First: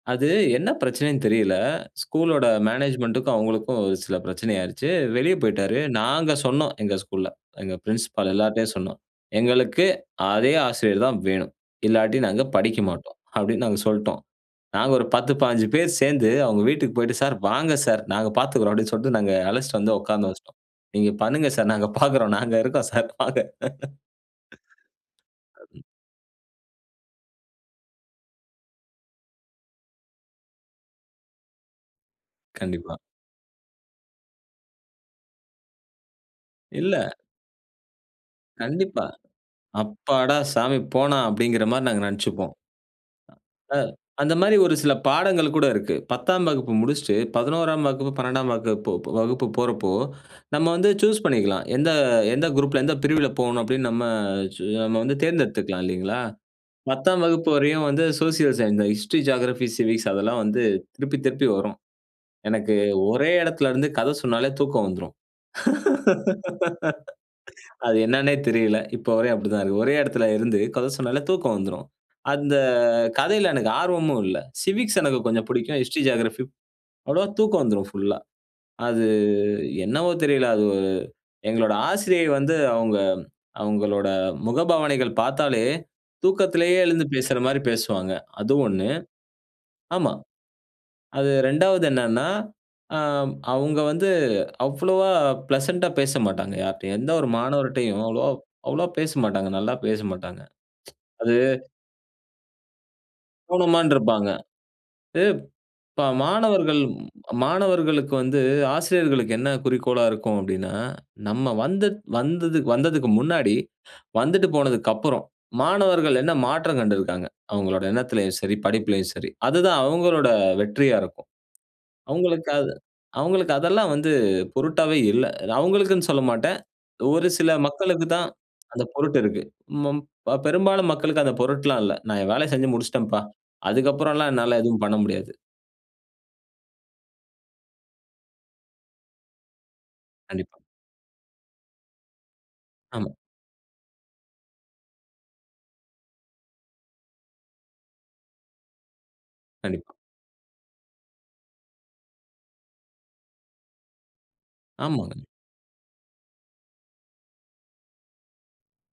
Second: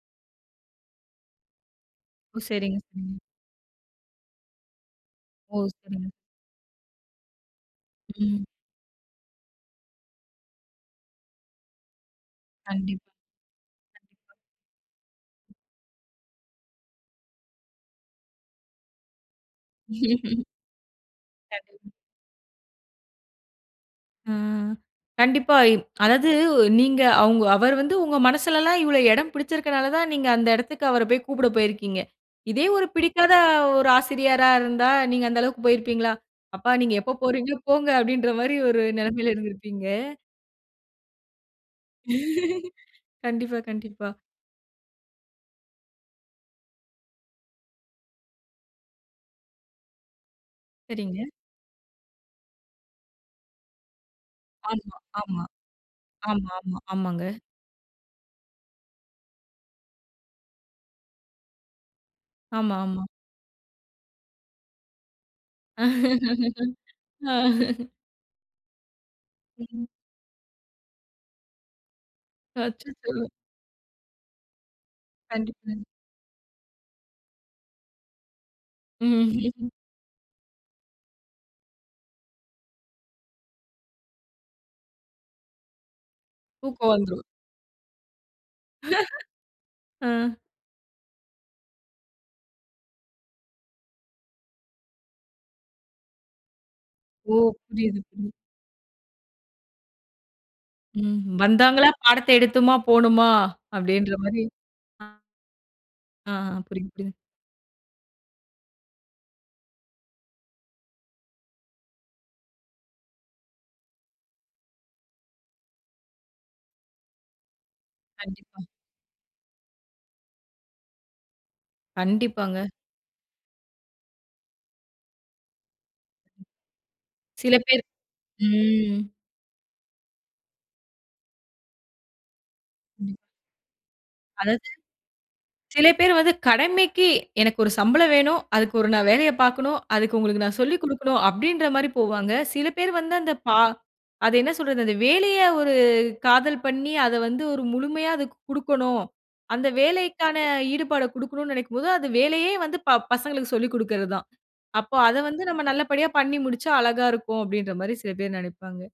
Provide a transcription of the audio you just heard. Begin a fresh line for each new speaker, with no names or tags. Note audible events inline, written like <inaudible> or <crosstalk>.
அது என்ன பிரச்சனைனு தெரியல, ஸ்கூல்
ஓ!
உடைய
சரிங்க, சரிங்க.
மேனேஜ்மென்ட்க்கும் அவங்களுக்கும், ஒரு சில பிரச்சனை ஆயிருச்சு, வெளியே
ஓ!
போய்ட்டார்.
சரிங்க.
நாங்க சொன்னோம் எங்கள் ஸ்கூல்ல, எங்க பிரின்சிபல்
ம்.
எல்லார்ட்டையும் சொன்னோம், "எங்களுக்கு அதே ஆசிரியர் தான் வேணும், இல்லாட்டி நாங்க படிக்க
கண்டிப்பா.
மாட்டோம்," அப்படினு நாங்க சொல்லிட்டோம்.
கண்டிப்பா.
நாங்க ஒரு 10, 15 பேர் சேர்ந்து அவங்க வீட்டுக்கு போய்ட்டு "சார் வாங்க சார், நாங்க பார்த்துக்கிறோம்." அப்படினு சொல்லிட்டு நாங்க அழைச்சிட்டு வந்து உட்காந்த
ம்.
வச்சிட்டோம், "நீங்க பண்ணுங்க சார் நாங்க
கண்டிப்பா.
பார்க்கிறோம், நாங்க இருக்கோம் சார் வாங்க."
ம். கண்டிப்பா, அதாவது நீங்க அவங்க அவர் வந்து உங்க மனசிலலாம் இவ்வளவு இடம் பிடிச்சிருக்கிறனால தான், நீங்க அந்த இடத்திற்கு அவர போய் கூப்பிட போயிருக்கீங்க. இதே ஒரு
கண்டிப்பா.
பிடிக்காத ஒரு ஆசிரியரா இருந்தா நீங்க அந்த அளவுக்கு போயிருப்பீங்களா? "அப்பா நீங்க
இல்ல.
எப்போ போறீங்களோ போங்க," அப்படின்ற மாதிரி ஒரு
கண்டிப்பா,
நிலைமையில இருந்திருப்பீங்க.
"அப்பாடா சாமி போனான்." அப்படிங்கிற மாரி நாங்க நினைச்சிப்போம்.
<laughs> கண்டிப்பா,
அ
கண்டிப்பா.
அந்த மாதிரி ஒரு சில பாடங்கள் கூட இருக்கு. 10தாம் வகுப்பு முடிச்சிட்டு, 11ஆம் வகுப்பு, 12ஆம் வகுப் வகுப்பு போறப்போ, நம்ம வந்து
சரிங்க.
சூஸ் பண்ணிக்கலாம், எந்த எந்த குரூப்ல எந்த பிரிவில போணும் அப்படின்னு நம்ம நம்ம
ஆமா,
வந்து
ஆமா.
தேர்ந்தெடுத்துக்கலாம் இல்லைங்களா?
ஆமாமா.
10தாம்
ஆமாங்க.
வகுப்பு வரையும் வந்து social science, history, geography, civics அதெல்லாம் வந்து திருப்பி திருப்பி வரும்.
ஆமா,
எனக்கு
ஆமா.
ஒரே இடத்தில இருந்து கதை சொன்னாலே தூக்கம் வந்துரும்.
<laughs> ஆ
<laughs> அது என்னானே தெரியல, இப்ப வரையும் அப்படித்தான் இருக்கு.
ம்.
ஒரே இடத்தில இருந்து கதை சொன்னாலே தூக்கம் வந்துரும். அந்த
அச்சச்சோ!
கதையில எனக்கு ஆர்வமும் இல்லை. சிவிக்ஸ் எனக்கு கொஞ்சம் பிடிக்கும்,
கண்டிப்பா.
ஹிஸ்டரி, ஜியோகிராபி அவ்வளவா தூக்கம் வந்துரும் ஃபுல்லா. அது
ம்
என்னவோ தெரியல, அது எங்களுடைய ஆசிரியை வந்து அவங்க அவங்களுடைய முகபாவனைகள் பார்த்தாலே, தூக்கத்திலேயே
தூக்கம்
எழுந்து
வந்துரும்.
பேசுற மாரி பேசுவாங்க. அது 1,
<laughs> ஆ
ஆமா. அது 2 வது என்னனா, ஆ அவங்க வந்து, அவ்வளவா பிளசன்ட்டா பேசமாட்டாங்க யாரிட்டையும், எந்த ஒரு
ஒ! புரியுது,
மாணவர்ட்டையும்
புரிது.
அவ்வளவா அவ்வளவா பேசமாட்டாங்க. நல்லா பேசமாட்டாங்க, <tsk>
ம்
அது
வந்தாங்களா, பாடத்தை எடுத்தோமா போணுமா
போனோமான்னு
அப்படின்ற
இருப்பாங்க.
மாரி அ.
ப் இப்போ
ஆ
மாணவர்கள்
புரிது, புரிது.
மாணவர்களுக்கு வந்து ஆசிரியர்களுக்கு என்ன குறிக்கோளா இருக்கும் அப்படினா, "நம்ம வந்து வந்தது வந்ததுக்கு முன்னாடி வந்துட்டு போனதுக்கப்புறம், மாணவர்கள் என்ன மாற்றம் கண்டிருக்கிறாங்க, அவங்களோட எண்ணத்திலேயும் சரி,
கண்டிப்பா.
படிப்பிலேயும் சரி," அதுதான் அவங்களோட வெற்றியா இருக்கும். அவங்களுக்கு
கண்டிப்பாங்க.
அவங்களுக்கு அதெல்லாம் வந்து பொருட்டாவே இல்லை. அவங்களுக்குனு சொல்லமாட்டேன், ஒரு சில
சில பேர்
மக்களுக்கு தான் அந்த
ம்.
பொருட்டு இருக்கு. மாம் இப்ப பெரும்பாலும் மக்களுக்கு அந்த பொருட்லாம் இல்லை, "நான் என் வேலையை செஞ்சு
ம்.
முடிச்சிட்டேன்பா, அதற்கு அப்புறலாம் என்னால
அதாவது
எதுவும் பண்ண முடியாது."
சில பேர் வந்து கடமைக்கு, "எனக்கு ஒரு சம்பளம் வேணும், அதுக்கு ஒரு நான் வேலையை பார்க்கனும், அதுக்கு உங்களுக்கு நான்
கண்டிப்பா.
சொல்லிக் கொடுக்கணும்," அப்படின்ற மாரி போவாங்க. சில பேர்
ஆமா.
வந்து அந்த பா அது என்ன சொல்றது அந்த வேலையை ஒரு காதல் பண்ணி அதை வந்து ஒரு முழுமையா அதற்கு குடுக்கணும், அந்த
கண்டிப்பா.
வேலைக்கான ஈடுபாட குடுக்கணுனு நினைக்கும் போது, அது வேலையே வந்து ப பசங்களுக்கு சொல்லிக் குடுக்கிறது தான். "அப்போ அத
ஆமாங்க.
வந்து நம்ம நல்லபடியா பண்ணி முடிச்சா அழகா இருக்கும்," அப்படின்ற மாரி சில பேர் நினைப்பாங்க.